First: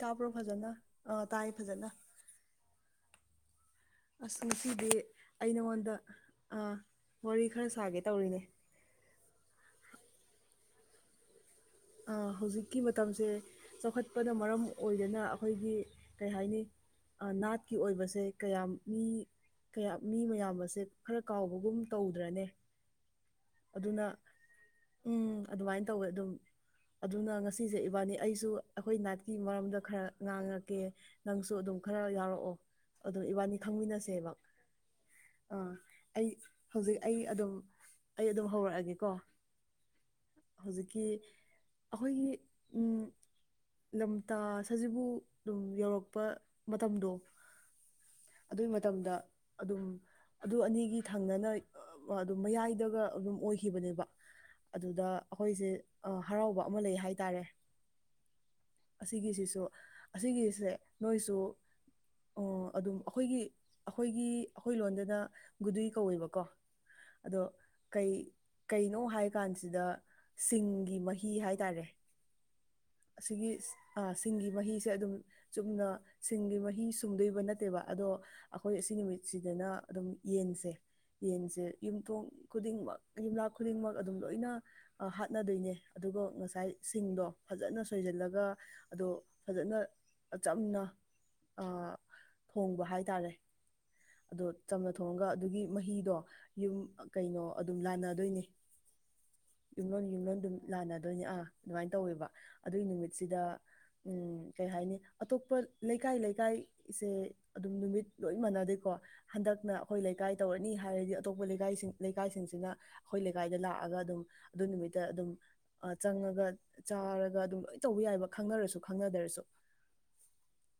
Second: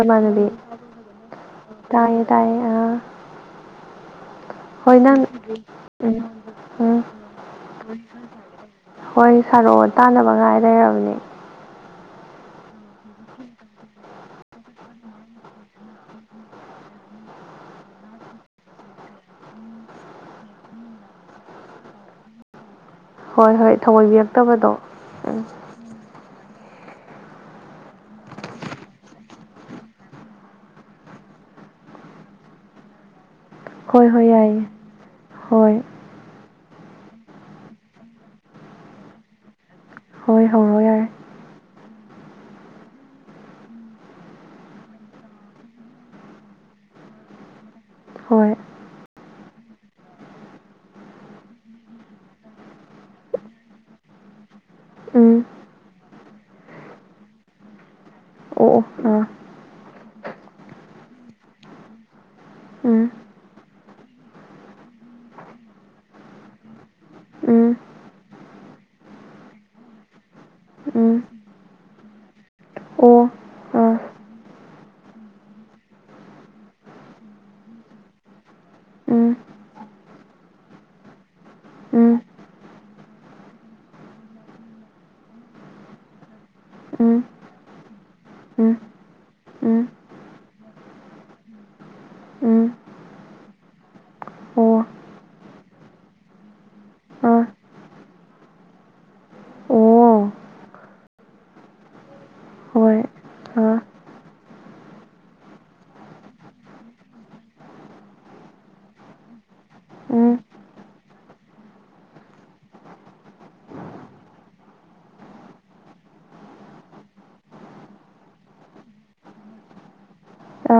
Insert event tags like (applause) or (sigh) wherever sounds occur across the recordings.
ꯇꯥꯕ꯭ꯔꯣ ꯏꯃꯥꯟꯅꯕꯤ ꯐꯖꯅ ꯑ ꯇꯥꯏ ꯐꯖꯅ ꯇꯥꯏꯌꯦ ꯇꯥꯏꯌꯦ ꯑꯥ ꯑꯁ ꯉꯁꯤꯗꯤ ꯍꯣꯏ ꯅꯪ ꯑꯩ ꯅꯉꯣꯟꯗ ꯎꯝ ꯑ ꯎꯝ ꯋꯥꯔꯤ ꯈꯔ ꯁꯥꯒꯦ ꯇꯧꯔꯤꯅꯦ ꯍꯣꯏ ꯁꯥꯔꯣ ꯇꯥꯟꯅꯕ ꯉꯥꯏ ꯂꯩꯔꯕꯅꯦ ꯑ ꯍꯧꯖꯤꯛꯀꯤ ꯃꯇꯝꯁꯦ ꯆꯥꯎꯈꯠꯄꯅ ꯃꯔꯝ ꯑꯣꯏꯗꯨꯅ ꯑꯩꯈꯣꯏꯒꯤ ꯀꯩ ꯍꯥꯏꯅꯤ ꯅꯥꯠꯀꯤ ꯑꯣꯏꯕꯁꯦ ꯀꯌꯥꯝ ꯃꯤ ꯀꯌꯥ ꯃꯤ ꯃꯌꯥꯝ ꯑꯁꯦ ꯈꯔ ꯀꯥꯎꯕꯒꯨꯝ ꯇꯧꯗ꯭ꯔꯅꯦ ꯍꯣꯏ ꯍꯣꯏ ꯑꯗꯨꯅ ꯊꯑꯣꯏꯕꯤꯔꯛꯇꯕꯗꯣ ꯎꯝ ꯑꯗꯨꯃꯥꯏꯅ ꯇꯧꯋꯦ ꯑꯗꯨꯝ ꯑꯗꯨꯅ ꯉꯁꯤꯁꯦ ꯏꯕꯥꯅꯤ ꯑꯩꯁꯨ ꯑꯩꯈꯣꯏ ꯅꯥꯏꯠꯀꯤ ꯃꯔꯝꯗ ꯈꯔ ꯉꯥꯡꯉꯛꯀꯦ ꯅꯪꯁꯨ ꯑꯗꯨꯝ ꯈꯔ ꯌꯥꯎꯔꯛꯑꯣ ꯑꯗꯨꯝ ꯏꯕꯥꯅꯤ ꯍꯣꯏ ꯍꯣꯏ ꯈꯪꯃꯤꯟꯅꯁꯦꯕ ꯌꯥꯏꯌꯦ ꯑꯥ ꯍꯣꯏ ꯑꯩ ꯍꯧꯖꯤꯛ ꯑꯩ ꯑꯗꯨꯝ ꯑꯩ ꯑꯗꯨꯝ ꯍꯧꯔꯛꯑꯒꯦ ꯀꯣ ꯍꯣꯏ ꯍꯧꯔꯣ ꯍꯧꯖꯤꯛꯀꯤ ꯌꯥꯔꯦ ꯑꯩꯈꯣꯏꯒꯤ ꯎꯝ ꯂꯝꯇꯥꯖꯤꯕꯨ ꯑꯗꯨꯝ ꯌꯧꯔꯛꯄ ꯃꯇꯝꯗꯣ ꯍꯣꯏ ꯑꯗꯨꯒꯤ ꯃꯇꯝꯗ ꯑꯗꯨꯝ ꯑꯗꯨ ꯑꯅꯤꯒꯤ ꯊꯪꯅꯅ ꯑꯗꯨꯝ ꯃꯌꯥꯏꯗꯒ ꯑꯗꯨꯝ ꯑꯣꯏꯈꯤꯕꯅꯦꯕ ꯑꯗꯨꯗ ꯎꯝ ꯑꯩꯈꯣꯏꯁꯦ ꯍꯔꯥꯎꯕ ꯑꯃ ꯂꯩ ꯍꯥꯏꯇꯥꯔꯦ ꯑꯣ ꯑꯣ ꯑꯥ ꯑꯁꯤꯒꯤꯁꯤꯁꯨ ꯑꯁꯤꯒꯤꯁꯦ ꯅꯣꯏꯁꯨ ꯑꯣ ꯑꯗꯨꯝ ꯑꯩꯈꯣꯏꯒꯤ ꯑꯩꯈꯣꯏꯒꯤ ꯑꯩꯈꯣꯏ ꯂꯣꯟꯗꯅ ꯒꯨꯗꯨꯏ ꯀꯧꯋꯦꯕꯀꯣ ꯑꯗꯣ ꯎꯝ ꯎꯝ ꯀꯩ ꯀꯩꯅꯣ ꯍꯥꯏ ꯀꯥꯟꯁꯤꯗ ꯁꯤꯡꯒꯤ ꯎꯝ ꯃꯍꯤ ꯍꯥꯏꯇꯥꯔꯦ ꯑꯣ ꯑꯁꯤꯒꯤ ꯑꯥ ꯐ ꯁꯤꯡꯒꯤ ꯃꯍꯤꯁꯦ ꯑꯗꯨꯝ ꯆꯨꯝꯅ ꯁꯤꯡꯒꯤ ꯃꯍꯤ ꯁꯨꯝꯗꯣꯏꯕ ꯅꯠꯇꯦꯕ ꯑꯗꯣ ꯑꯩꯈꯣꯏ ꯑꯁꯤꯒꯤ ꯎꯝ ꯅꯨꯃꯤꯠꯁꯤꯗꯅ ꯑꯗꯨꯝ ꯌꯦꯟꯁꯦ ꯌꯦꯟꯁꯦ ꯎꯝ ꯌꯨꯝꯊꯣꯡ ꯈꯨꯗꯤꯡꯃꯛ ꯌꯨꯝꯂꯛ ꯈꯨꯗꯤꯡꯃꯛ ꯑꯗꯨꯝ ꯂꯣꯏꯅ ꯍꯥꯠꯅꯗꯣꯏꯅꯦ ꯑꯗꯨꯒ ꯉꯁꯥꯏ ꯎꯝ ꯁꯤꯡꯗꯣ ꯐꯖꯅ ꯁꯣꯏꯁꯤꯜꯂꯒ ꯎꯝ ꯑꯗꯣ ꯐꯖꯅ ꯎꯝ ꯑꯆꯝꯅ ꯑ ꯎꯝ ꯊꯣꯡꯕ ꯍꯥꯏꯇꯥꯔꯦ ꯑꯗꯣ ꯑꯣ ꯆꯝꯅ ꯊꯣꯡꯉꯒ ꯑꯗꯨꯒꯤ ꯃꯍꯤꯗꯣ ꯌꯨꯝ ꯑꯥ ꯀꯩꯅꯣ ꯑꯗꯨꯝ ꯂꯥꯟꯅꯗꯣꯏꯅꯦ ꯌꯨꯝꯂꯣꯟ ꯑꯣ ꯌꯨꯝꯂꯣꯟ ꯑꯗꯨꯝ ꯂꯥꯟꯅꯗꯣꯏꯅꯦ ꯑꯥ ꯑꯗꯨꯃꯥꯏꯅ ꯇꯧꯋꯦꯕ ꯑꯗꯨꯒꯤ ꯍꯣꯏ ꯅꯨꯃꯤꯠꯁꯤꯗ ꯑꯥ ꯎꯝ ꯀꯩ ꯍꯥꯏꯅꯤ ꯑꯇꯣꯞꯄ ꯂꯩꯀꯥꯏ ꯂꯩꯀꯥꯏꯁꯦ ꯑꯗꯨꯝ ꯅꯨꯃꯤꯠ ꯂꯣꯏ ꯃꯥꯟꯅꯗꯦꯀꯣ ꯍꯟꯗꯛꯅ ꯑꯩꯈꯣꯏ ꯎꯝ ꯂꯩꯀꯥꯏ ꯇꯧꯔꯅꯤ ꯍꯥꯏꯔꯗꯤ ꯑꯇꯣꯞꯄ ꯂꯩꯀꯥꯏꯁꯤꯡ ꯂꯩꯀꯥꯏꯁꯤꯡꯁꯤꯅ ꯑꯩꯈꯣꯏ ꯂꯩꯀꯥꯏꯗ ꯂꯥꯛꯑꯒ ꯑꯗꯨꯝ ꯑꯗꯨ ꯅꯨꯃꯤꯠꯇ ꯑꯗꯨꯝ ꯆꯪꯉꯒ ꯆꯥꯔ ꯒ ꯑꯗꯨꯝ ꯂꯣꯏ ꯇꯧꯕ ꯌꯥꯏꯕ ꯈꯪꯅꯔꯁꯨ ꯈꯪꯅꯗꯔꯁꯨ ꯑ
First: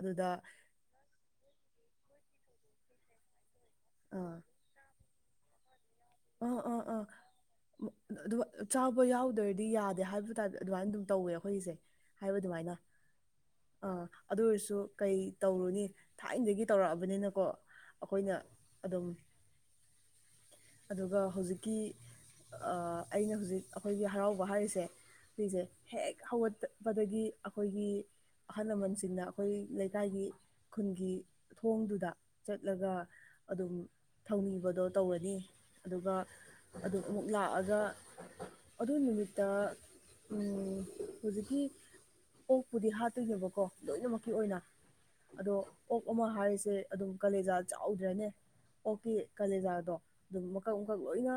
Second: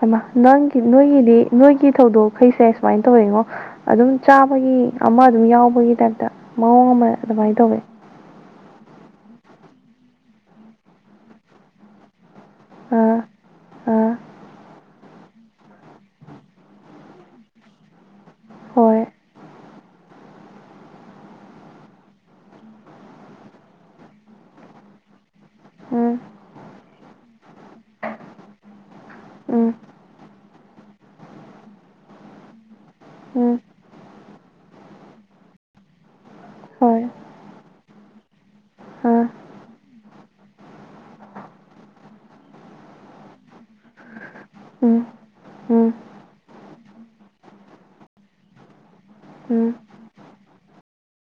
ꯍꯩꯃ ꯅꯪ ꯅꯣꯏꯒꯤꯗꯤ ꯅꯣꯏꯒꯤ ꯊꯧꯗꯣꯛꯈꯩꯁꯦ ꯁꯨꯃꯥꯏꯅ ꯇꯧꯋꯤꯉꯣ ꯑꯗꯨꯝ ꯑꯥ ꯆꯥꯕꯒꯤ ꯑꯃ ꯑꯗꯨꯝ ꯌꯥꯎꯕꯒꯤ ꯇꯥꯏꯞꯇ ꯃꯑꯣꯡ ꯑꯃ ꯑꯗꯨꯃꯥꯏꯅ ꯇꯧꯋꯦ ꯆꯥꯎꯕ ꯌꯥꯎꯗꯔꯗꯤ ꯌꯥꯗꯦ ꯍꯥꯏꯕ ꯇꯥꯏ ꯑꯗꯨꯃꯥꯏꯅ ꯑꯗꯨꯝ ꯇꯧꯋꯦ ꯑꯩꯈꯣꯏꯁꯦ ꯍꯥꯏꯕ ꯑꯗꯨꯃꯥꯏꯅ ꯑꯥ ꯑꯥ ꯑꯗꯨ ꯑꯣꯏꯔꯁꯨ ꯀꯩ ꯇꯧꯔꯨꯅꯤ ꯊꯥꯏꯅꯗꯒꯤ ꯇꯧꯔꯛꯑꯕꯅꯤꯅꯀꯣ ꯑꯩꯈꯣꯏꯅ ꯍꯣꯏ ꯑꯗꯨꯝ ꯑꯗꯨꯒ ꯍꯧꯖꯤꯛꯀꯤ ꯑꯩꯅ ꯍꯧꯖꯤꯛ ꯑꯩꯈꯣꯏꯒꯤ ꯍꯔꯥꯎꯕ ꯍꯥꯏꯔꯤꯁꯦ ꯁꯤꯁꯦ ꯎꯝ ꯍꯦꯛ ꯍꯧꯒꯠꯄꯗꯒꯤ ꯑꯩꯈꯣꯏꯒꯤ ꯑꯍꯜ ꯂꯃꯟꯁꯤꯡꯅ ꯑꯩꯈꯣꯏ ꯎꯝ ꯂꯩꯀꯥꯏꯒꯤ ꯈꯨꯟꯒꯤ ꯊꯣꯡꯗꯨꯗ ꯆꯠꯂꯒ ꯎꯝ ꯑꯗꯨꯝ ꯊꯧꯅꯤꯕꯗꯣ ꯇꯧꯔꯅꯤ ꯑꯗꯨꯒ ꯑꯗꯨ ꯍꯣꯏ ꯑꯃꯨꯛ ꯂꯥꯛꯑꯒ ꯑꯗꯨ ꯑꯥ ꯅꯨꯃꯤꯠꯇ ꯍꯧꯖꯤꯛꯀꯤ ꯑꯣꯛꯄꯨꯗꯤ ꯍꯥꯠꯇꯣꯏꯅꯦꯕꯀꯣ ꯂꯣꯏꯅꯃꯛꯀꯤ ꯑꯣꯏꯅ ꯎꯝ ꯑꯗꯣ ꯎꯝ ꯑꯣꯛ ꯑꯃ ꯍꯥꯏꯔꯤꯁꯦ ꯑꯗꯨꯝ ꯀꯥꯂꯦꯖꯥ ꯆꯥꯎꯗ꯭ꯔꯅꯦ ꯑꯣꯛ ꯀꯤ ꯎꯝ ꯀꯥꯂꯦꯖꯥꯗꯣ ꯑꯗꯨꯝ ꯃꯀꯛ ꯃꯀꯛ ꯂꯣꯏꯅ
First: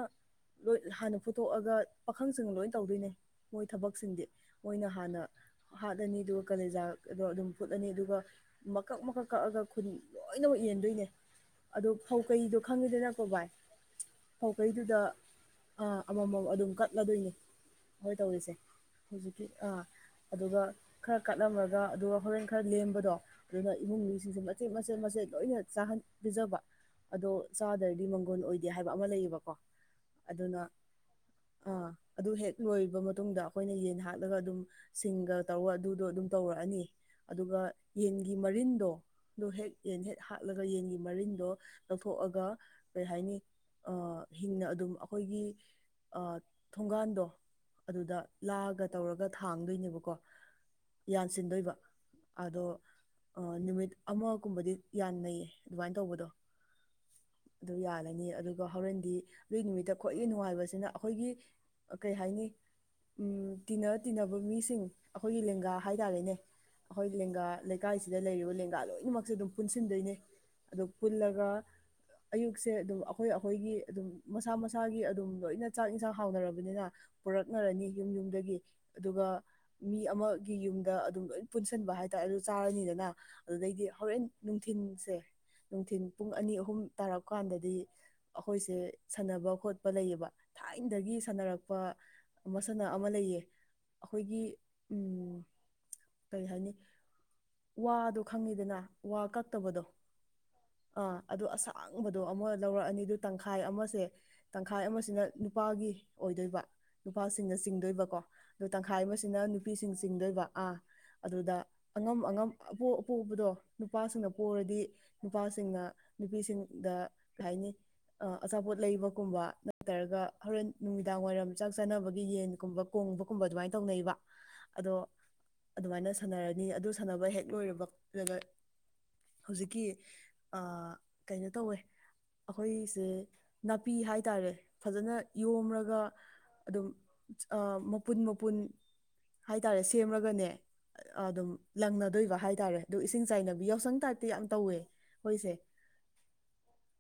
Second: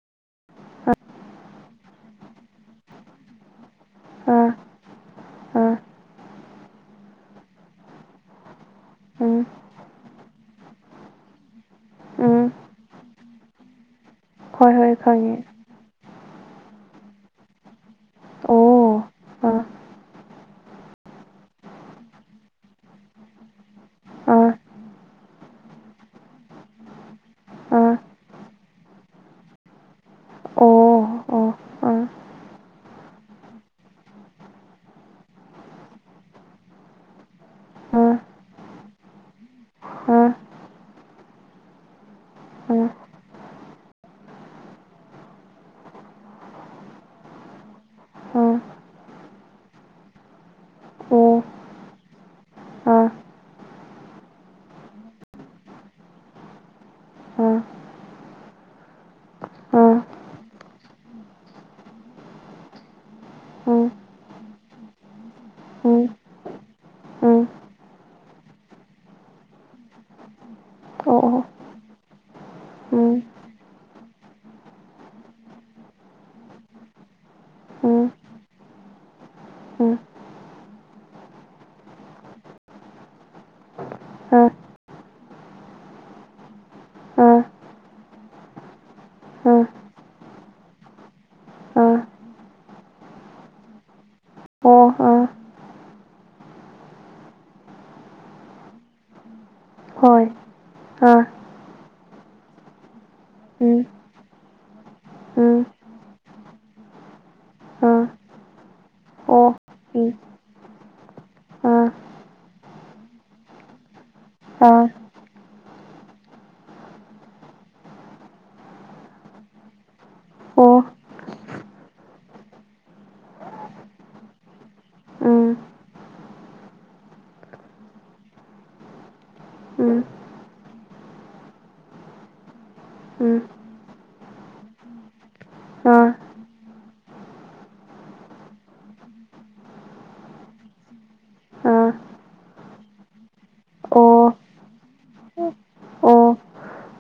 ꯂꯣꯏ ꯍꯥꯟꯅ ꯐꯨꯊꯣꯛꯑꯒ ꯄꯥꯈꯪꯁꯤꯡ ꯂꯣꯏ ꯇꯧꯗꯣꯏꯅꯦ ꯃꯣꯏ ꯊꯕꯛꯁꯤꯡꯗꯤ ꯑꯥ ꯃꯣꯏꯅ ꯍꯥꯟꯅ ꯑꯥ ꯍꯥꯠꯂꯅꯤ ꯑꯗꯨꯒ ꯀꯥꯂꯦꯖꯥꯗꯣ ꯑꯗꯨꯝ ꯐꯨꯠꯂꯅꯤ ꯑꯗꯨꯒ ꯃꯀꯛ ꯃꯀꯛ ꯎꯝ ꯀꯛꯑꯒ ꯈꯨꯟ ꯂꯣꯏꯅꯃꯛ ꯌꯦꯟꯗꯣꯏꯅꯦ ꯑꯗꯣ ꯐꯧ ꯎꯝ ꯀꯩꯗꯣ ꯈꯪꯉꯤꯗꯅꯀꯣ ꯚꯥꯏ ꯍꯣꯏ ꯍꯣꯏ ꯄꯥꯎꯀꯩꯗꯨꯗ ꯈꯪꯉꯦ ꯑꯃꯃꯝ ꯑꯗꯨꯝ ꯀꯠꯂꯗꯣꯏꯅꯤ ꯑꯩꯈꯣꯏ ꯇꯧꯔꯤꯁꯦ ꯑꯣ ꯍꯧꯖꯤꯛꯀꯤ ꯑꯥ ꯑꯗꯨꯒ ꯈꯔ ꯀꯠꯂꯝꯃꯒ ꯑꯗꯨꯒ ꯍꯣꯔꯦꯟ ꯈꯔ ꯂꯦꯝꯕꯗꯣ ꯑꯗꯨꯅ ꯏꯃꯨꯡ ꯃꯤꯁꯤꯡꯁꯦ ꯑꯥ ꯃꯆꯦꯠ ꯃꯆꯦꯠ ꯃꯆꯦꯠ ꯂꯣꯏꯅ ꯆꯥꯍꯟ ꯄꯤꯖꯕ ꯑꯗꯣ ꯑꯥ ꯆꯥꯗ꯭ꯔꯗꯤ ꯃꯪꯒꯣꯟ ꯑꯣꯏꯗꯦ ꯍꯥꯏꯕ ꯑꯃ ꯂꯩꯌꯦꯕꯀꯣ ꯑꯗꯨꯅ ꯑꯣ ꯑꯥ ꯑꯗꯨ ꯍꯦꯛ ꯂꯣꯏꯔꯕ ꯃꯇꯨꯡꯗ ꯑꯩꯈꯣꯏꯅ ꯌꯦꯟ ꯍꯥꯠꯂꯒ ꯑꯗꯨꯝ ꯁꯤꯡꯒ ꯇꯧꯔꯒ ꯑꯗꯨꯗꯣ ꯑꯗꯨꯝ ꯇꯧꯔꯛꯑꯅꯤ ꯑꯗꯨꯒ ꯑꯥ ꯌꯦꯟꯒꯤ ꯃꯔꯤꯟꯗꯣ ꯑꯗꯨ ꯍꯦꯛ ꯌꯦꯟ ꯍꯦꯛ ꯑꯥ ꯍꯥꯠꯂꯒ ꯌꯦꯟꯒꯤ ꯃꯔꯤꯟꯗꯣ ꯂꯧꯊꯣꯛꯑꯒ ꯑꯥ ꯑꯥ ꯀꯩ ꯍꯥꯏꯅꯤ ꯍꯤꯡꯅ ꯑꯗꯨꯝ ꯑꯩꯈꯣꯏꯒꯤ ꯊꯣꯡꯒꯥꯟꯗꯣ ꯑꯗꯨꯗ ꯑꯣ ꯂꯥꯛꯑꯒ ꯇꯧꯔꯒ ꯊꯥꯡꯗꯣꯏꯅꯦꯕꯀꯣ ꯌꯥꯟꯁꯤꯟꯗꯣꯏꯕ ꯑꯗꯣ ꯑꯥ ꯅꯨꯃꯤꯠ ꯑꯃꯒꯨꯝꯕꯗꯤ ꯌꯥꯟꯅꯩꯌꯦ ꯑꯗꯨꯃꯥꯏꯅ ꯇꯧꯕꯗꯣ ꯑꯥ ꯑꯗꯨꯝ ꯌꯥꯜꯂꯅꯤ ꯑꯗꯨ ꯑꯗꯣ ꯍꯣꯔꯦꯟꯗꯤ ꯑꯗꯨꯒꯤ ꯅꯨꯃꯤꯠꯇ ꯑꯥ ꯈ꯭ꯋꯥꯏꯒꯤ ꯅꯨꯡꯉꯥꯏꯕꯁꯤꯅ ꯑꯩꯈꯣꯏꯒꯤ ꯀꯩ ꯍꯥꯏꯅꯤ ꯎ ꯇꯤꯟꯅ ꯎꯝ ꯇꯤꯟꯅꯕ ꯃꯤꯁꯤꯡ ꯑꯩꯈꯣꯏꯒꯤ ꯂꯦꯡꯒꯥ ꯎꯝ ꯍꯥꯏꯇꯥꯔꯦꯅꯦ ꯑꯩꯈꯣꯏ ꯎꯝ ꯂꯦꯡꯒꯥ ꯂꯩꯀꯥꯏꯁꯤꯗ ꯂꯩꯔꯤꯕ ꯂꯦꯡꯒꯥ ꯂꯣꯏꯅꯃꯛꯁꯦ ꯑꯗꯨꯝ ꯄꯨꯟꯁꯤꯟꯗꯣꯏꯅꯦ ꯑꯗꯨ ꯑꯣ ꯑꯣ ꯄꯨꯜꯂꯒ ꯑꯌꯨꯛꯁꯦ ꯑꯗꯨꯝ ꯎꯝ ꯑꯩꯈꯣꯏꯒꯤ ꯑꯗꯨꯝ ꯃꯁꯥ ꯃꯁꯥꯒꯤ ꯑꯗꯨꯝ ꯂꯣꯏꯅ ꯆꯥꯛ ꯏꯟꯁꯥꯡ ꯍꯥꯎꯅꯔꯕꯅꯤꯅ ꯄꯨꯔꯛꯅꯔꯅꯤ ꯌꯨꯝ ꯎꯝ ꯌꯨꯝꯗꯒꯤ ꯑꯗꯨꯒ ꯎꯝ ꯃꯤ ꯑꯃꯒꯤ ꯌꯨꯝꯗ ꯑꯗꯨꯝ ꯂꯣꯏ ꯄꯨꯟꯁꯤꯟꯕ ꯍꯥꯏꯇꯥꯔꯦ ꯑꯗꯨ ꯆꯥꯔꯅꯤꯗꯅ ꯑꯗꯨꯗꯩꯗꯤ ꯍꯣꯔꯦꯟ ꯑ ꯅꯨꯡꯊꯤꯟꯁꯦ ꯅꯨꯡꯊꯤꯟ ꯄꯨꯡ ꯑꯅꯤ ꯑꯍꯨꯝ ꯇꯥꯔꯛ ꯑ ꯀꯥꯟꯗꯗꯤ ꯑꯩꯈꯣꯏꯁꯦ ꯁꯥꯟꯅꯕ ꯑ ꯈꯣꯠꯄ ꯂꯩꯌꯦꯕ ꯊꯥꯏꯅꯗꯒꯤ ꯁꯥꯟꯅꯔꯛꯄ ꯑ ꯃꯁꯅ ꯑꯃ ꯂꯩꯌꯦ ꯑꯩꯈꯣꯏꯒꯤ ꯑꯣ ꯑ ꯎꯝ ꯀꯔꯤ ꯍꯥꯏꯅꯤ ꯋꯥꯗꯣ ꯈꯪꯉꯤꯗꯅ ꯋꯥ ꯀꯛꯇꯕꯗꯣ ꯍꯣꯏ ꯑꯥ ꯑ ꯑꯗꯨ ꯑꯁꯥꯡꯕꯗꯣ ꯑꯃꯨ ꯂꯧꯔꯛꯑꯅꯤ ꯑꯗꯨ ꯇꯪꯈꯥꯏ ꯎꯝ ꯑꯃꯁꯦ ꯇꯪꯈꯥꯏ ꯑꯃꯁꯤꯅ ꯎꯝ ꯅꯨꯄꯥꯒꯤ ꯑꯣꯏꯗꯣꯏꯕ ꯅꯨꯄꯥꯁꯤꯡꯅ ꯑ ꯆꯤꯡꯗꯣꯏꯕꯀꯣ ꯑ ꯇꯪꯈꯥꯏ ꯑꯃꯁꯤꯅ ꯑꯣ ꯅꯨꯄꯤꯁꯤꯡ ꯎꯝ ꯆꯤꯡꯗꯣꯏꯕ ꯑꯥ ꯑꯗꯨꯗ ꯑ ꯑꯉꯝ ꯑꯉꯝ ꯑꯄꯣꯛ ꯑꯄꯣꯛꯕꯗꯣ ꯅꯨꯄꯥꯁꯤꯡꯅ ꯄꫭꯔꯗꯤ ꯑ ꯅꯨꯄꯥꯁꯤꯡꯅ ꯅꯨꯄꯤꯁꯤꯡꯗ ꯀꯩ ꯍꯥꯏꯅꯤ ꯑꯆꯥꯄꯣꯠ ꯂꯩꯕꯒꯨꯝꯕ ꯅꯠꯇ꯭ꯔꯒ ꯍꯣꯔꯦꯟ ꯑꯣ ꯅꯨꯃꯤꯗꯥꯡ ꯋꯥꯏꯔꯝ ꯆꯥꯛ ꯆꯥꯅꯕꯒꯤ ꯌꯦꯟꯒꯨꯝꯕ ꯀꯣꯡꯕꯒꯨꯝꯕ ꯑꯗꯨꯃꯥꯏꯅ ꯇꯧꯅꯩꯕ ꯑꯗꯣ ꯎꯝ ꯑꯗꯨꯃꯥꯏꯅ ꯁꯥꯟꯅꯔꯅꯤ ꯑꯗꯨ ꯁꯥꯟꯅꯕ ꯍꯦꯛ ꯂꯣꯏꯔꯕ ꯍꯧꯖꯤꯛꯀꯤ ꯎꯝ ꯀꯩꯅꯣ ꯇꯧꯋꯦ ꯑꯩꯈꯣꯏꯁꯦ ꯎꯝ ꯑ ꯅꯥꯄꯤ ꯍꯥꯏꯇꯥꯔꯦ ꯐꯖꯅ ꯌꯣꯝꯂꯒ ꯑ ꯑꯣ ꯑꯗꯨꯝ ꯃꯄꯨꯟ ꯃꯄꯨꯟ ꯍꯥꯏꯇꯥꯔꯦ ꯁꯦꯝꯃꯒꯅꯦ ꯑꯗꯨꯝ ꯂꯪꯅꯗꯣꯏꯕ ꯍꯥꯏ ꯇꯇꯥꯔꯦ ꯑꯗꯨ ꯏꯁꯤꯡ ꯆꯥꯏꯅꯕ ꯌꯥꯎꯁꯪ ꯇꯥꯏꯞꯇ ꯌꯥꯝ ꯇꯧꯋꯦ ꯑꯩꯈꯣꯏꯁꯦ ꯑꯣ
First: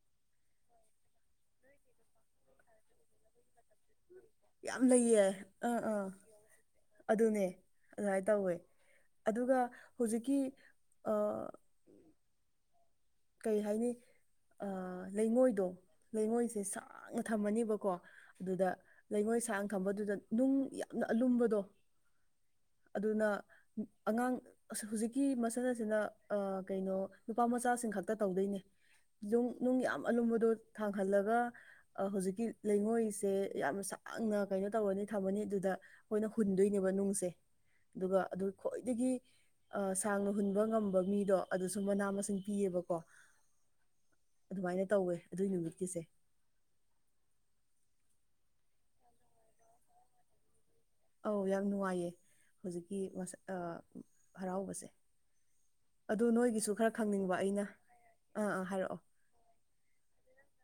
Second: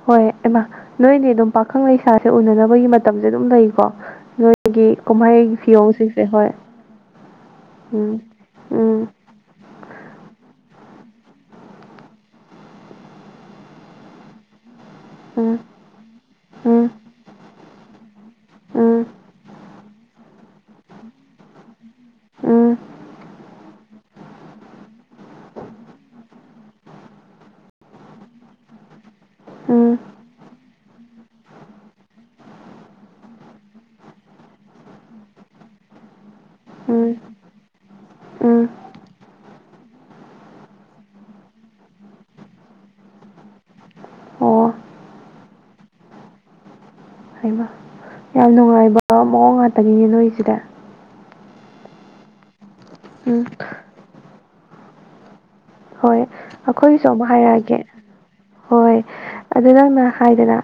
ꯍꯣꯏ ꯏꯃꯥ ꯅꯣꯏꯅꯦ ꯑꯗꯨꯝ ꯄꯥꯈꯪ ꯂꯩꯁꯥꯁꯦ ꯎꯅꯅꯕꯒꯤ ꯃꯇꯝꯁꯦ ꯑꯗꯨꯝ ꯂꯩꯀꯣ ꯌꯥꯝ ꯅꯣꯏꯒꯤ ꯂꯩꯌꯦ ꯀꯨꯝꯍꯩ ꯑꯥ ꯑꯥ ꯐꯤꯌꯣꯡꯁꯤꯡꯁꯦ ꯍꯣꯏ ꯑꯗꯨꯅꯦ ꯎꯝ ꯑꯗꯨꯃꯥꯏꯅ ꯇꯧꯋꯦ ꯎꯝ ꯑꯗꯨꯒ ꯍꯧꯖꯤꯛꯀꯤ ꯀꯩ ꯍꯥꯏꯅꯤ ꯑ ꯎꯝ ꯂꯩꯉꯣꯏꯗꯣ ꯂꯩꯉꯣꯏꯁꯦ ꯎꯝ ꯁꯥꯡꯅ ꯊꯝꯃꯅꯤꯕꯀꯣ ꯑꯗꯨꯗ ꯎꯝ ꯂꯩꯉꯣꯏ ꯁꯥꯡ ꯊꯝꯕꯗꯨꯗ ꯅꯨꯡ ꯌꯥꯝꯅ ꯑꯂꯨꯝꯕꯗꯣ ꯑꯗꯨꯅ ꯑꯉꯥꯡ ꯑꯁ ꯍꯧꯖꯤꯛꯀꯤ ꯃꯁꯅ ꯑꯁꯤꯅ ꯀꯩꯅꯣ ꯅꯨꯄꯥ ꯃꯆꯥꯁꯤꯡ ꯈꯛꯇ ꯇꯧꯗꯣꯏꯅꯦ ꯅꯨꯡ ꯎꯝ ꯌꯥꯝ ꯑꯂꯨꯝꯕꯗꯣ ꯊꯥꯡꯍꯜꯂꯒ ꯍꯧꯖꯤꯛꯀꯤ ꯂꯩꯉꯣꯏꯁꯦ ꯌꯥꯝꯅ ꯁꯥꯡꯅ ꯀꯩꯅꯣ ꯇꯧꯔꯅꯤ ꯊꯝꯃꯅꯤ ꯑꯗꯨꯗ ꯑꯩꯈꯣꯏꯅ ꯍꯨꯟꯗꯣꯏꯅꯦꯕ ꯎꯝ ꯎꯝ ꯅꯨꯡꯁꯦ ꯑꯗꯨꯒ ꯑꯗꯨ ꯎꯝ ꯈ꯭ꯋꯥꯏꯗꯒꯤ ꯑ ꯁꯥꯡꯅ ꯍꯨꯟꯕ ꯉꯝꯕ ꯃꯤꯗꯣ ꯑꯗꯨꯁꯨ ꯃꯅꯥ ꯃꯁꯤꯡ ꯄꯤꯌꯦꯕꯀꯣ ꯀꯣ ꯑꯣ ꯑꯗꯨꯃꯥꯏꯅ ꯇꯧꯋꯦ ꯑꯗꯨꯏ ꯅꯨꯃꯤꯠꯀꯤꯁꯦ ꯍꯥꯏꯃ ꯌꯥꯝ ꯅꯨꯡꯉꯥꯏꯕ ꯃꯑꯣ ꯄꯨꯡ ꯉꯥꯛꯇꯒꯤꯅꯦ ꯅꯣꯏꯁꯤꯗ ꯑꯧ ꯌꯥꯝ ꯅꯨꯡꯉꯥꯏꯌꯦ ꯍꯧꯖꯤꯛꯀꯤ ꯎꯝ ꯍꯔꯥꯎꯕꯁꯦ ꯍꯣꯏ ꯑꯗꯨ ꯅꯣꯏꯒꯤꯁꯨ ꯈꯔ ꯑꯩꯈꯣꯏꯒꯤꯁꯨ ꯑꯃꯨꯛ ꯈꯪꯅꯤꯡꯕ ꯑꯩꯅ ꯍꯥꯏꯔꯛꯑꯒꯦ ꯑꯥ ꯑꯥ ꯍꯣꯏ ꯍꯥꯏꯔꯛꯑꯣ ꯑꯗꯨ ꯅꯪꯅ ꯍꯥꯏꯗꯅ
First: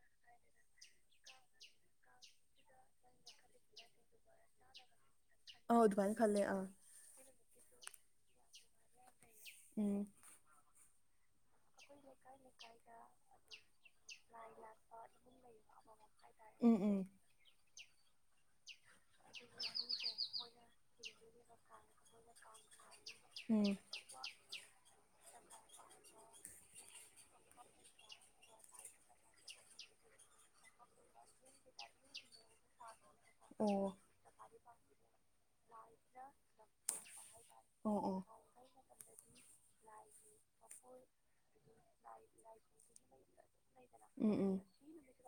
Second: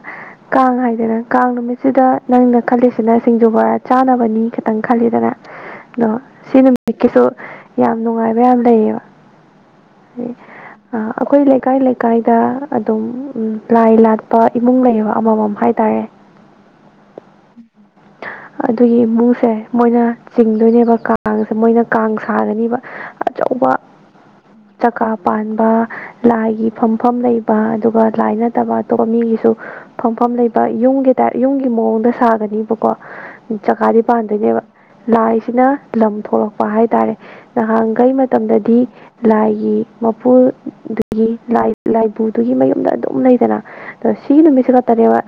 ꯀꯥꯡ ꯍꯥꯏꯗꯅ ꯀꯥꯡ ꯅꯨꯃꯤꯠꯁꯤꯗ ꯅꯪꯅ ꯈꯜꯂꯤꯁꯤꯅ ꯁꯤꯡꯖꯨ ꯕꯣꯔꯥ ꯆꯥꯅꯕꯅꯤ ꯈꯥꯇꯪ ꯈꯜꯂꯤꯗꯅ ꯑꯧ ꯑꯗꯣ ꯑꯗꯨꯃꯥꯏꯅ ꯈꯜꯂꯦ ꯁꯤ ꯑꯥ ꯅꯨꯃꯤꯠꯀꯤꯁꯨ ꯌꯥꯝ ꯅꯨꯡꯉꯥꯏꯕ ꯌꯥꯝ ꯂꯩꯌꯦꯕ ꯎꯝ ꯎꯝ ꯑꯩꯈꯣꯏ ꯂꯩꯀꯥꯏ ꯂꯩꯀꯥꯏꯗ ꯑꯗꯨꯝ ꯑꯗꯨꯝ ꯂꯥꯏ ꯂꯥꯏ ꯂꯥꯠꯄ ꯏꯃꯨꯡ ꯂꯥꯠꯄ ꯂꯩꯌꯦꯕ ꯏꯃꯨꯡ ꯑꯃꯃꯝ ꯂꯩꯈꯣ ꯍꯥꯏꯇꯥꯔꯦ ꯑꯃꯃꯝ꯫ ꯎꯝ ꯎꯝ ꯑꯗꯨꯒꯤ ꯏꯃꯨꯡꯁꯦ ꯃꯣꯏꯅ (inaudible) ꯆꯤꯡꯗꯣꯏꯅꯦꯕ ꯀꯥꯡꯁꯦ ꯃꯣꯏꯅ ꯀꯥꯡ (inaudible) ꯁꯥꯒꯅꯤꯕ ꯑꯆꯧꯕ (unintelligible) ꯆꯀꯥ ꯄꯥꯟꯕ ꯂꯥꯏꯒꯤ ꯐꯝꯐꯝ ꯂꯩꯕ ꯑꯗꯨꯒ ꯂꯥꯏ ꯅꯠꯇꯕ ꯑꯇꯣꯞꯄ ꯃꯤꯒꯤꯁꯨ ꯐꯝꯐꯝ ꯂꯩꯕ ꯌꯨꯝꯒꯤ ꯇꯥꯏꯞ ꯌꯨꯝꯒꯤ ꯃꯑꯣꯡꯗ ꯁꯥꯒꯅꯤꯕꯀꯣ ꯎꯝ ꯑꯣ ꯆꯀꯥꯗꯤ ꯄꯥꯟꯗꯣꯏꯅꯦꯕ ꯂꯥꯏꯁꯤꯅ ꯂꯝ ꯊꯣꯛꯂꯛꯄ ꯍꯥꯏ ꯇꯥꯔꯦ ꯑꯣ ꯅꯍꯥꯟꯈꯩ ꯑꯣ ꯃꯇꯝꯗꯗꯤ ꯂꯥꯏꯒꯤ ꯃꯄꯨꯜꯗꯨꯒꯤ ꯂꯥꯏꯕꯨꯗꯨꯒꯤ ꯃꯌꯨꯝꯗ ꯑꯗꯨꯝ ꯂꯩꯗꯅ ꯑꯗꯣ ꯎꯝ ꯁꯤꯒꯤ ꯎꯝ ꯅꯨꯃꯤꯠꯁꯤ ꯈꯥꯇꯅꯦꯕ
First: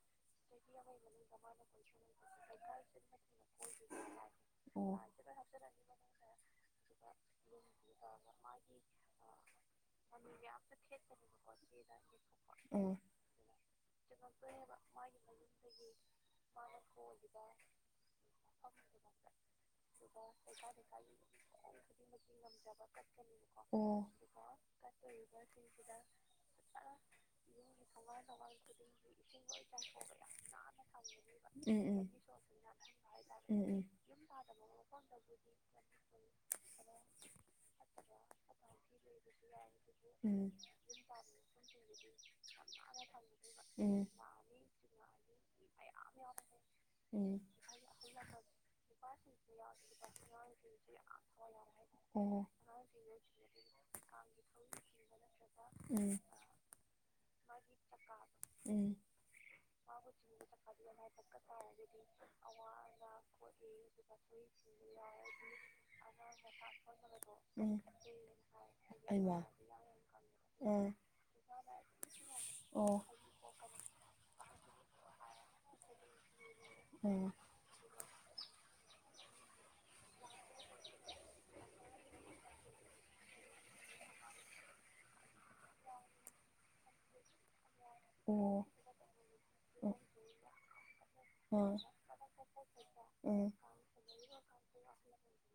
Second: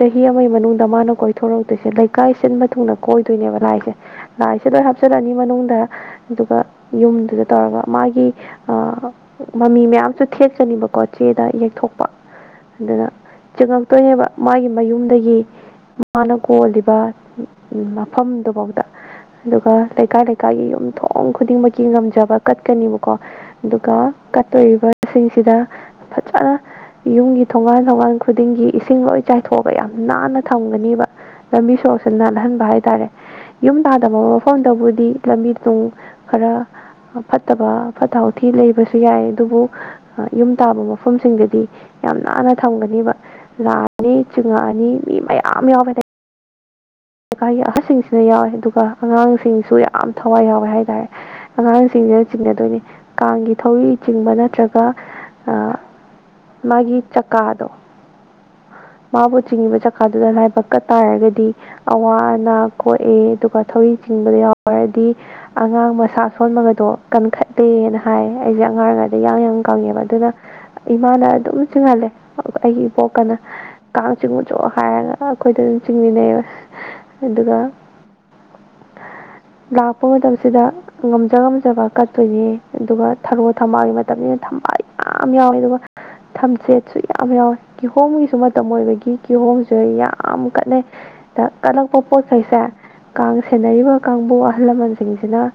ꯆꯍꯤ ꯑꯃꯒꯤ ꯃꯅꯨꯡꯗ ꯃꯥꯅ ꯀꯣꯏꯊꯣꯔꯛꯇꯣꯏꯁꯦ ꯀꯥꯏ ꯁꯤꯟꯕ ꯊꯨꯡꯅ ꯀꯣꯏꯗꯣꯏꯅꯦꯕ ꯂꯥꯏꯁꯦ ꯂꯥꯏꯁꯦ ꯂꯣꯏ ꯑꯣ ꯍꯥꯞꯆꯤꯜꯂꯅꯤ ꯃꯅꯨꯡꯗ ꯑꯗꯨꯒ ꯌꯨꯝꯗꯨꯗ ꯇꯧꯔꯒ ꯃꯥꯒꯤ ꯃꯃꯤ ꯃꯌꯥꯝꯁꯨ ꯊꯦꯛꯀꯅꯤꯕꯀꯣ ꯆꯦꯗ ꯌꯦꯛꯊꯣꯛꯄ ꯎꯝ ꯑꯗꯨꯅ ꯆꯤꯡꯉꯛꯇꯣꯏꯅꯦꯕ ꯃꯥꯒꯤ ꯃꯌꯨꯝꯗꯒꯤ ꯃꯥꯅ ꯀꯣꯜꯂꯤꯕ ꯕ ꯎꯝ ꯎꯝ ꯃꯐꯝꯗꯨꯐꯥꯎꯗ ꯑꯗꯨꯒ ꯂꯩꯀꯥꯏ ꯂꯩꯀꯥꯏꯒꯤ ꯌꯨꯝꯊꯣꯡ ꯈꯨꯗꯤꯡꯃꯛꯀꯤ ꯉꯝꯖꯕ ꯀꯠꯀꯅꯤꯕꯀꯣ꯫ ꯑꯣ ꯑꯗꯨꯒ ꯀꯠꯇꯣꯔꯤꯕꯁꯤꯡꯁꯤꯗ ꯐꯖ ꯌꯨꯝꯒꯤ ꯊꯣꯡꯒꯥꯟ ꯊꯣꯡꯒꯥꯟ ꯈꯨꯗꯤꯡꯒꯤ ꯏꯁꯤꯡ ꯂꯣꯏ ꯆꯥꯏꯊꯣꯛꯑꯒ ꯌꯥꯝ ꯅꯥꯟꯅ ꯊꯝꯒꯅꯤꯕ꯫ ꯂꯝꯕꯤ ꯎꯝ ꯎꯝ ꯁꯣꯔꯣꯛꯁꯦ ꯅꯥꯜꯍꯟꯕ ꯍꯥꯏꯇꯥꯔꯦ ꯎꯝ ꯎꯝ ꯎꯝ ꯌꯨꯝ ꯇꯥꯗꯕ ꯃꯑꯣ ꯑꯣꯟꯗꯕꯨꯗꯤ ꯂꯝꯕꯤ ꯇꯨꯡ ꯈꯔ ꯐꯠꯇꯕ ꯐꯠꯇ ꯍꯥꯎꯊꯤ ꯂꯩꯕꯁꯨ ꯌꯥꯏ ꯑꯗꯨꯕꯨ ꯑꯥ ꯎꯝ ꯌꯨꯝ ꯇꯥꯕ ꯃꯐꯝꯁꯤꯡꯗꯗꯤ ꯌꯥꯝ ꯅꯥꯟꯅ ꯆꯤꯡꯉꯛꯑꯅꯤ ꯊꯝꯒꯅꯤꯕ꯫ ꯂꯥꯛꯑꯅꯤ ꯆꯤꯡꯉꯛꯑꯅꯤ ꯃꯤ ꯃꯌꯥꯝ ꯌꯥꯎꯕꯗꯩ꯫ ꯎꯝ ꯂꯩꯀꯥꯏꯒꯤ ꯑꯍꯜꯁꯤꯡꯁꯤꯅ ꯌꯥꯎꯋꯦ ꯑꯗꯨꯒ ꯑꯉꯥꯡꯁꯤꯡꯁꯨ ꯌꯥꯝ ꯊꯋꯥꯏ ꯌꯥꯎꯋꯦ ꯍꯥꯏꯇꯥꯔꯦ꯫ ꯑꯉꯥꯡꯁꯤꯡꯁꯤꯅ ꯑꯣ ꯆꯤꯡꯅꯗꯣꯏꯅꯤ ꯀꯥꯡꯒꯤ ꯊꯧꯔꯤ ꯆꯤꯡꯕ ꯅꯠꯇ꯭ꯔꯒ ꯑꯥ ꯃꯥꯒꯤ ꯆꯛꯀꯥꯗꯣ ꯀꯥꯞ ꯎꯝ ꯃꯥꯕꯨ ꯆꯤꯡꯉꯤꯕ ꯆꯀꯥꯗꯨꯗ ꯂꯥꯏꯕꯛ ꯀꯠꯇꯥꯔꯒꯗꯤ ꯑꯋꯥ ꯑꯅꯥ ꯀꯣꯛꯑꯦ ꯑꯗꯨꯒ ꯊꯧꯔꯤ ꯆꯤꯡꯕꯗ ꯌꯥꯎꯔꯗꯤ ꯑꯉꯥꯡ ꯃꯁꯥ ꯁꯣꯟꯕꯒꯗꯣ ꯎꯝ ꯀꯟꯈꯠꯂꯦꯅ ꯍꯥꯏ ꯑꯩꯖꯦ ꯑꯉꯥꯡꯔꯤꯉꯩꯗ ꯌꯥꯡ ꯑꯩꯃ ꯌꯥꯡ ꯀꯪꯉꯦꯕ ꯑꯗꯨꯅ ꯎꯝ ꯏꯃꯥꯅ ꯑꯗꯨꯝ ꯆꯤꯡꯍꯜꯂꯦ ꯑꯥ ꯑꯩꯒꯤ ꯑꯣ ꯏꯕꯣꯛꯀꯅ ꯀꯥꯡ ꯆꯤꯡꯉꯨꯆꯣ ꯍꯥꯏꯔꯒ ꯑꯈꯣꯏꯗ ꯑꯗꯨꯝ ꯆꯤꯡꯃꯤꯟꯅꯩꯕ꯫ ꯎꯝ ꯑꯣ ꯑꯗꯨꯒ (inaudible) ꯂꯥꯛꯄ ꯃꯇꯝꯁꯤꯗ ꯉꯝꯖ ꯉꯝꯖꯕ ꯀꯠꯇꯣꯏꯅꯦ ꯑꯗꯨꯒ ꯊꯔꯣ ꯊꯝꯕꯥꯜꯒꯤ ꯃꯇꯝꯅꯤꯅ ꯊꯝꯕꯥꯜ ꯌꯥ ꯌꯥꯝ ꯌꯥꯎꯋꯦ ꯑꯗꯨꯒ ꯊꯝꯆꯦꯠꯁꯨ ꯌꯥꯝ ꯌꯥꯎꯋꯦ ꯎꯝ ꯀꯤꯍꯣꯝꯒꯤꯁꯨ ꯎꯝ ꯃꯇꯝ ꯑꯣꯏꯕꯒꯤ ꯀꯤꯍꯣꯝꯁꯨ ꯌꯥꯝ ꯀꯠꯅꯩ꯫ ꯀꯜꯂꯛꯄ ꯄꯣꯠ ꯆꯩꯩꯁꯦ ꯀꯥꯡ ꯁꯦꯟꯅꯔꯤꯕ ꯀꯥꯡꯕꯨ ꯑꯍꯜ ꯂꯃꯟꯁꯤꯡꯁꯤꯅ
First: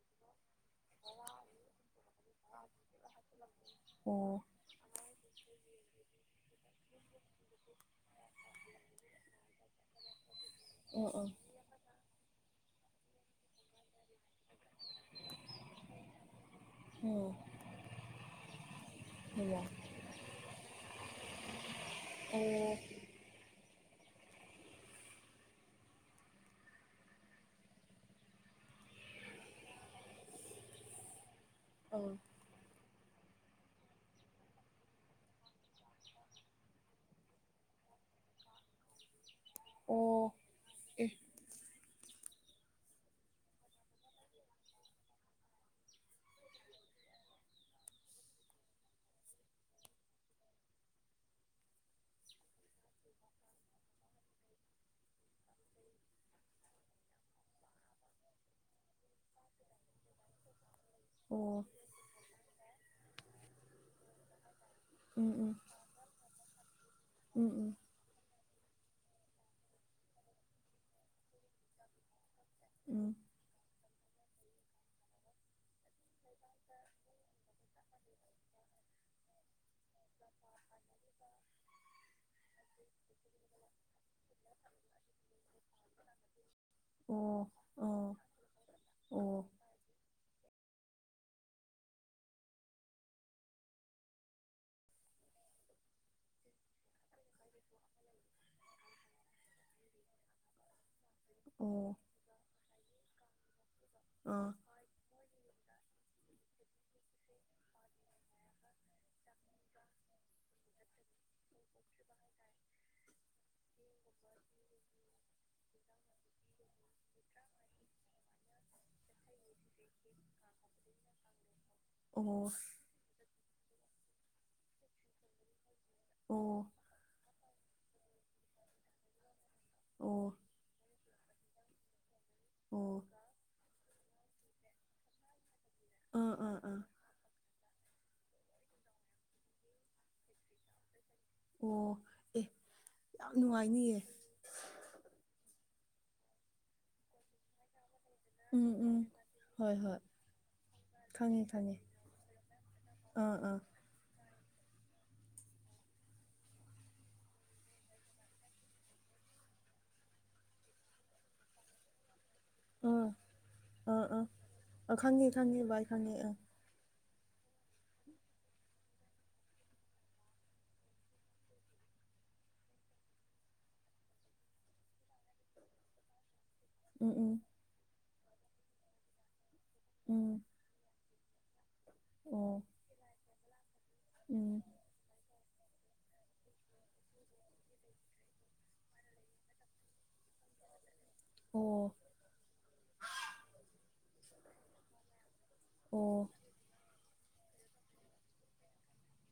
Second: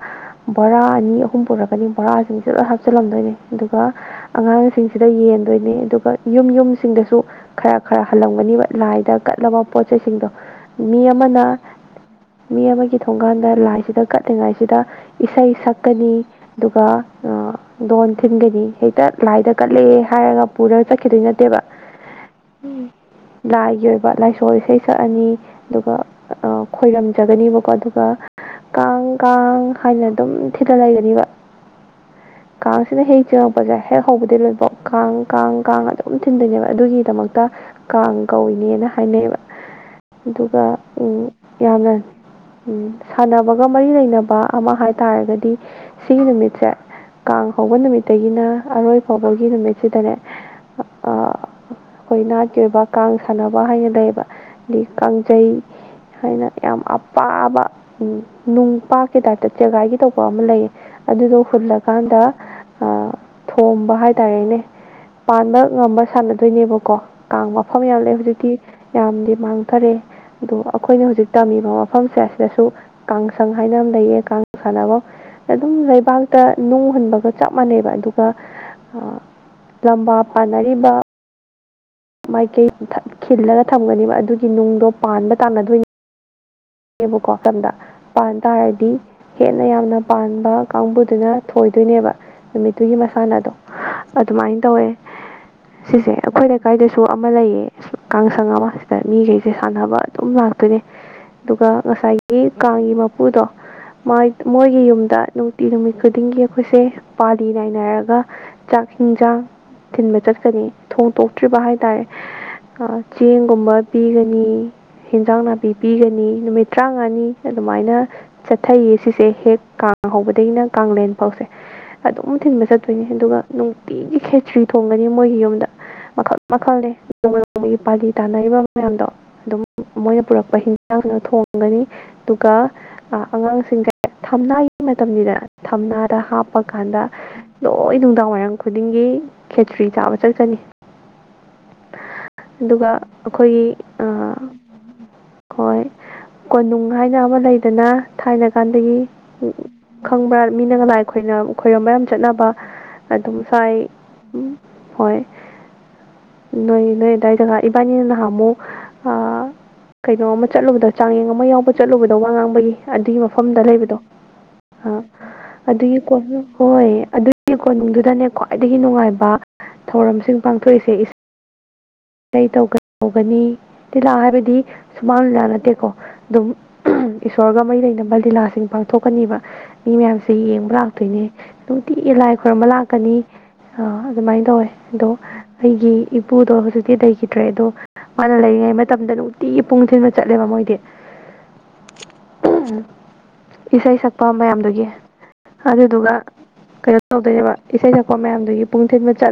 ꯕꯣꯔꯥ ꯑꯅꯤ ꯑꯍꯨꯝ ꯄꯨꯔꯛꯀꯅꯤ ꯕꯣꯔꯥꯁꯤꯡꯁꯤꯗ ꯂꯣꯏ ꯍꯥꯞꯆꯤꯜꯂꯝꯗꯣꯏꯅꯦ꯫ ꯑꯗꯨꯒ ꯑꯣ ꯑꯉꯥꯡꯁꯤꯡꯁꯤꯗ ꯌꯦꯟꯗꯣꯏꯅꯦ ꯑꯗꯨꯒ ꯌꯨꯝ ꯌꯨꯝꯁꯤꯡꯗꯁꯨ ꯈꯔ ꯈꯔ ꯍꯜꯂꯝꯒꯅꯤꯕ ꯂꯥꯏꯗ ꯀꯠꯂꯕ ꯄꯣꯠ ꯆꯩꯁꯤꯡꯗꯣ ꯃꯤ ꯎꯝ ꯑꯃꯅ ꯃꯤ ꯑꯃꯒꯤ ꯊꯣꯡꯒꯥꯟꯗ ꯂꯥꯏꯁꯤꯗ ꯀꯠꯂꯤꯉꯩꯁꯤꯗ ꯏꯁꯩ ꯁꯛꯀꯅꯤ ꯑꯗꯨꯒ ꯎꯝ ꯎꯝ ꯑꯥ ꯗꯣꯟ ꯊꯤꯟꯒꯅꯤ ꯍꯦꯛꯇ ꯂꯥꯏꯗ ꯍꯩꯃ ꯀꯠꯂꯦ ꯍꯥꯏꯔꯒ ꯄꯨꯔꯒ ꯆꯠꯈꯤꯗꯣꯏ ꯅꯠꯇꯦꯕ 'inaudible' ꯂꯥꯏꯒꯤ ꯑꯣꯏꯕ ꯂꯥꯏꯁꯣꯜ ꯏꯁꯩ ꯁꯛꯑꯅꯤ ꯑꯗꯨꯒ ꯑꯥ ꯑꯥ ꯈꯣꯏꯔꯝꯖꯒꯅꯦꯕꯀꯣ ꯑꯗꯨꯒ ꯀꯥꯡ ꯀꯥꯡ ꯍꯥꯏꯅ ꯑꯗꯨꯝ ꯊꯤꯂ ꯂꯩꯒꯅꯤꯕ ꯑꯥ ꯀꯥꯡꯁꯤꯅ ꯍꯦꯛ ꯆꯤꯡꯉꯛꯄꯁꯦ ꯍꯦꯛ ꯍꯧꯕꯗꯩ ꯂꯣꯏꯕꯥꯎ ꯀꯥꯡ ꯀꯥꯡ ꯀꯥꯡ ꯑꯗꯨꯝ ꯊꯤꯟꯗꯣꯏꯅꯦꯕ ꯑꯗꯨꯒꯤꯗꯃꯛꯇ꯫ ꯀꯥꯡ ꯀꯧꯏꯅꯦꯅ ꯍꯥꯏꯅꯩꯑꯕ ꯑꯣ ꯑꯗꯨꯒ ꯑꯦ ꯌꯥꯝꯅ꯫ ꯎꯝ ꯁꯥꯟꯅꯕꯒ ꯃꯔꯤ ꯂꯩꯅꯕ ꯑꯃ ꯍꯥꯏꯇꯥꯔꯒꯗꯤ꯫ ꯁꯤꯒꯤ ꯅꯨꯃꯤꯠꯁꯦ ꯀꯥꯡ ꯍꯧꯕ ꯅꯨꯃꯤꯠꯇꯒꯤꯅ ꯑꯔꯣꯏ ꯐꯥꯎꯕꯒꯤ ꯅꯨꯃꯤꯠꯁꯤꯗꯅꯦ꯫ ꯑꯩꯈꯣꯏ ꯅꯥꯠꯀꯤ ꯑꯣꯏꯕ ꯀꯥꯡ ꯁꯥꯟꯅꯕ ꯍꯥꯏꯅ ꯂꯩꯌꯦꯕ꯫ ꯑꯗꯒꯤ ꯀꯥꯡꯖꯩ ꯍꯥꯏꯅ ꯌꯥꯝ ꯑꯄꯥꯕ꯫ ꯎꯝ ꯅꯨꯡ ꯄꯥꯛꯀꯤ ꯇꯥꯏꯞꯇ ꯆꯦꯒꯥꯏꯒꯤ ꯇꯧꯕ ꯑꯃ ꯂꯩꯌꯦ ꯑꯗꯨꯗꯣ ꯑꯣ ꯍꯨꯜꯂꯀꯥꯟꯗ ꯑꯥ ꯊꯣꯝꯕ ꯍꯥꯏꯇꯥꯔꯦꯅꯦ ꯎꯝ ꯎꯝ ꯄꯥꯟꯕ ꯉꯝꯕ ꯁꯥꯟꯅꯗꯣꯏꯅꯦꯕꯀꯣ ꯀꯥꯡ ꯎꯝ ꯎꯝ ꯃꯐꯝ ꯌꯥꯝ ꯂꯩ ꯍꯧꯖꯤꯛꯇꯤ ꯌꯥꯝꯗꯤ ꯃꯥꯡ ꯈꯔꯦ ꯑꯗꯣ ꯑꯩꯈꯣꯏꯅ ꯍꯧꯖꯤꯛ ꯇꯝꯃꯤꯕ ꯃꯐꯝꯁꯦ ꯁꯤꯗꯁꯨ ꯎꯝ ꯀꯥꯡꯁꯪ ꯍꯥꯏꯅ ꯑꯃ ꯂꯩꯌꯦ ꯀꯥꯡ ꯁꯥꯟꯅꯕꯝ꯫ ꯑꯗꯨꯝ ꯂꯩꯕꯥꯛꯇ ꯅꯨꯡ ꯍꯨꯟꯕꯒ ꯆꯞ ꯃꯥꯟꯅꯩꯕ ꯑꯗꯨꯒ ꯑꯥ ꯂꯝꯕꯥ ꯄꯥꯅꯔꯤꯕ꯫ ꯃꯥꯏꯀꯩ ꯗꯛ ꯈꯤꯜꯂꯒ ꯊꯝꯒꯅꯦꯕ ꯑꯗꯨꯒꯤ ꯅꯨꯡꯗꯣ ꯄꯥꯟꯕ ꯇꯥꯟꯅꯗꯣꯏꯅꯤ꯫ ꯕꯀꯣ ꯑꯣ ꯁꯝꯗ ꯑꯥ ꯄꯥꯟ ꯇꯥꯔꯗꯤ꯫ ꯑꯣ ꯍꯦꯟꯅ ꯌꯥꯝꯅ ꯄꯥꯟꯕ ꯀꯥꯡꯕꯨꯗꯨꯅ ꯊꯣꯏꯗꯣꯏꯅꯦꯕ꯫ ꯅꯨꯃꯤꯠꯇꯨꯒꯤ ꯃꯁꯥꯟꯅꯗꯣ ꯑꯗꯨꯃꯥꯏꯅ ꯇꯧꯋꯦ꯫ ꯁꯤꯁꯦ ꯑꯩꯈꯣꯏ ꯂꯩꯀꯥꯏꯗꯁꯨ ꯑꯃ ꯂꯩꯌꯦ ꯀꯥꯡꯁꯪ ꯑꯃ ꯁꯤꯗ ꯃꯤꯈꯩꯁꯦ ꯁꯥꯟꯅꯕ꯫ ꯑꯗꯨꯝ ꯂꯥꯛꯀꯅꯤ꯫ ꯑꯗꯨꯒ ꯑꯣ ꯉꯁꯥꯏꯒꯤ ꯀꯥꯡꯒꯤ ꯃꯄꯨꯗꯣ ꯑꯥ ꯃꯣꯏꯒꯤ ꯌꯨꯝꯗ꯫ ꯅꯨꯡꯇꯤ ꯅꯨꯃꯤꯠ ꯈꯨꯗꯤꯡꯒꯤ ꯑꯩꯈꯣꯏꯁꯦ ꯄꯥꯂꯤ ꯅꯥꯏꯅꯔꯒ ꯆꯥꯛ ꯍꯤꯟꯖꯥꯡ꯫ ꯊꯤꯟꯕ ꯆꯠꯀꯅꯤ ꯊꯣꯡꯇꯣꯛꯇ꯭ꯔꯤꯕ ꯍꯥꯏꯇꯥꯔꯦ꯫ ꯆꯦꯡꯒꯨꯝꯕ ꯄꯤꯒꯅꯤ ꯍꯦꯟꯖꯥꯡ ꯅꯥꯄꯤ ꯄꯤꯒꯅꯤ꯫ ꯅꯨꯃꯤꯠ ꯇꯔꯥꯃꯉꯥꯅꯤ ꯑꯗꯨꯃꯥꯏꯅ꯫ ꯆꯠꯊꯩꯌꯦ ꯁꯤꯁꯦ ꯍꯦꯛ ꯀꯥꯡ ꯍꯧꯕꯗꯒꯤꯅ ꯀꯥꯡꯂꯦꯟ ꯐꯥꯎꯁꯦ꯫ ꯑꯣ ꯑꯗꯨꯝ ꯊꯤꯟꯕ ꯆꯠꯇꯣꯏꯅꯦ ꯑꯗꯨꯒ ꯅꯨꯡꯇꯤꯒꯤ ꯈꯦꯇ꯭ꯔꯤ ꯊꯣꯡꯒꯅꯤ ꯃꯣꯏꯒꯤ ꯌꯨꯝꯗ꯫ ꯃꯈꯜ ꯑꯣ ꯃꯈꯜꯅꯤ ꯅꯣꯡꯃ ꯅꯣꯡꯃꯒꯤ ꯄꯥꯂꯤ ꯇꯥꯅꯔꯤꯕ ꯃꯌꯥꯝꯗꯣ ꯑꯗꯨꯝ ꯑꯣ ꯃꯣꯏꯅ ꯄꯨꯔꯛꯄ ꯍꯤꯡ꯫ ꯍꯤꯟꯖꯥꯡꯅ ꯊꯣꯡꯒꯅꯤ ꯑꯗꯨꯒ ꯑꯣ ꯑꯉꯥꯡꯁꯤꯡꯁꯦ ꯊꯝꯅꯥꯒꯤ ꯃꯇꯝꯅꯤꯗ꯫ ꯊꯝꯅꯥꯗ ꯑꯥ ꯑꯥ ꯑꯥ ꯍꯥꯞꯄꯀꯥꯟꯗ꯫ ꯂꯣꯏ ꯅꯨꯡꯗꯥꯡꯋꯥꯏꯔꯝ ꯈꯨꯗꯤꯡꯒꯤ ꯈꯦꯇ꯭ꯔꯤ ꯆꯥꯕ ꯆꯠꯀꯅꯤ꯫ ꯑꯣ ꯑꯦ ꯑꯗꯨꯒ ꯌꯥꯝ ꯑꯩꯈꯣꯏ ꯅꯨꯡꯉꯥꯏꯅꯤꯌꯦ ꯑꯥ꯫ ꯍꯣꯏ ꯀꯣꯅꯨꯡ ꯍꯥꯏꯅ ꯑꯃ ꯂꯩꯗꯅ꯫ ꯊꯥꯏꯅ ꯎꯝ ꯎꯝ ꯀꯥꯟꯗꯒꯤ ꯍꯣꯏ ꯍꯣꯏ ꯈꯪꯕ꯭ꯔꯥ ꯃꯤꯅꯒ ꯂꯥꯏ ꯑꯩꯈꯣꯏꯅ ꯈꯪꯉꯦ ꯈꯪꯉꯦ ꯈꯣꯏꯔꯣꯝꯕ ꯌꯥꯝ ꯆꯠꯅꯕ꯫ ꯑꯥ ꯑꯗꯨꯝ ꯑꯥ ꯁꯥꯏ ꯎꯝ꯫ ꯍꯣꯏ ꯅꯣꯏ ꯅꯣꯏ ꯑꯗꯨꯋꯥꯏꯗ ꯉ ꯏꯕꯥꯅꯤꯅ ꯅꯍꯥꯟ ꯑꯃꯨꯛ ꯑꯥ꯫ ꯀꯩꯅꯣ ꯑꯃ ꯆꯠꯂꯨꯕꯗꯣ ꯆꯥꯡꯌꯦꯡ ꯑꯃ ꯌꯥꯎꯕ ꯆꯠꯂꯨꯕꯗꯣ ꯋꯥꯉꯥꯡꯕ꯫ ꯒꯤ ꯑꯥ ꯑꯗꯨꯒꯤ ꯃꯐꯝꯗ ꯂꯩꯕꯗꯣ ꯑꯥ ꯑꯥ ꯑꯥ ꯈꯪꯉꯦ ꯈꯪꯉꯦ ꯚꯥꯏ ꯑꯗꯨꯒꯤ ꯈꯪꯉꯦ ꯀꯣ꯫ ꯑꯥ ꯍꯣꯏ ꯑꯗꯨꯒꯤ ꯀꯣꯅꯨꯡꯗꯨꯗꯅꯦ ꯈ꯭ꯋꯥꯏꯗꯒꯤ ꯅꯨꯡꯉꯥꯏꯕ ꯊꯧꯔꯝꯁꯤꯡ ꯄꯥꯡꯊꯣꯛꯏꯁꯦ꯫ ꯏꯁꯩ ꯇꯧꯒꯅꯤ ꯂꯤꯂꯥ ꯍꯥꯏꯕꯗꯤ ꯁꯨꯃꯥꯡ ꯂꯤꯂꯥ ꯅꯠꯇꯦꯀꯣ ꯑꯗꯨꯝ꯫ ꯎꯝ ꯎꯝ ꯏꯁꯣꯔꯒ ꯃꯩ ꯂꯩꯅꯕ ꯂꯤꯂꯥꯁꯤꯡ ꯄꯥꯡꯊꯣꯛꯀꯅꯤꯕ ꯃꯤ ꯃꯌꯥꯝꯁꯦ ꯎꯝ ꯌꯦꯡꯕ ꯂꯥꯛꯇꯣꯏꯅꯦ꯫ ꯅꯨꯡꯇꯤ ꯂꯥꯏ ꯑꯣ ꯈꯣꯏꯔꯝꯕ ꯂꯥꯛꯀꯅꯤ ꯑꯗꯨꯃꯥꯏꯅ ꯎꯝ ꯇꯧꯋꯦ꯫ ꯑꯗꯣ ꯑꯩꯒꯤ ꯏꯄꯨꯗꯣ ꯍꯧꯖꯤꯛ꯫ ꯇꯤ ꯂꯩꯈꯤꯗ꯭ꯔꯦ ꯑꯗꯣ ꯃꯥꯅ ꯂꯩꯔꯤꯉꯩ ꯃꯇꯝꯗ ꯅꯨꯡꯇꯤꯒꯤ ꯄꯨꯡ ꯊꯤꯡꯅ ꯆꯠꯂꯦꯕ ꯃꯣꯏꯗꯤ꯫ ꯑꯣ꯫ ꯏꯁꯩ ꯁꯛꯄ ꯃꯌꯥꯝꯗꯨꯒꯤ ꯑꯗꯨꯗꯨꯒ꯫ ꯑꯣ ꯀꯩꯅꯣ ꯇꯧꯗꯣꯏꯕ ꯏꯁꯩ ꯁꯛꯄ ꯃꯌꯥꯝꯗꯨꯒꯤ ꯄꯨꯡ ꯊꯤꯟꯕ ꯆꯠꯂꯦ꯫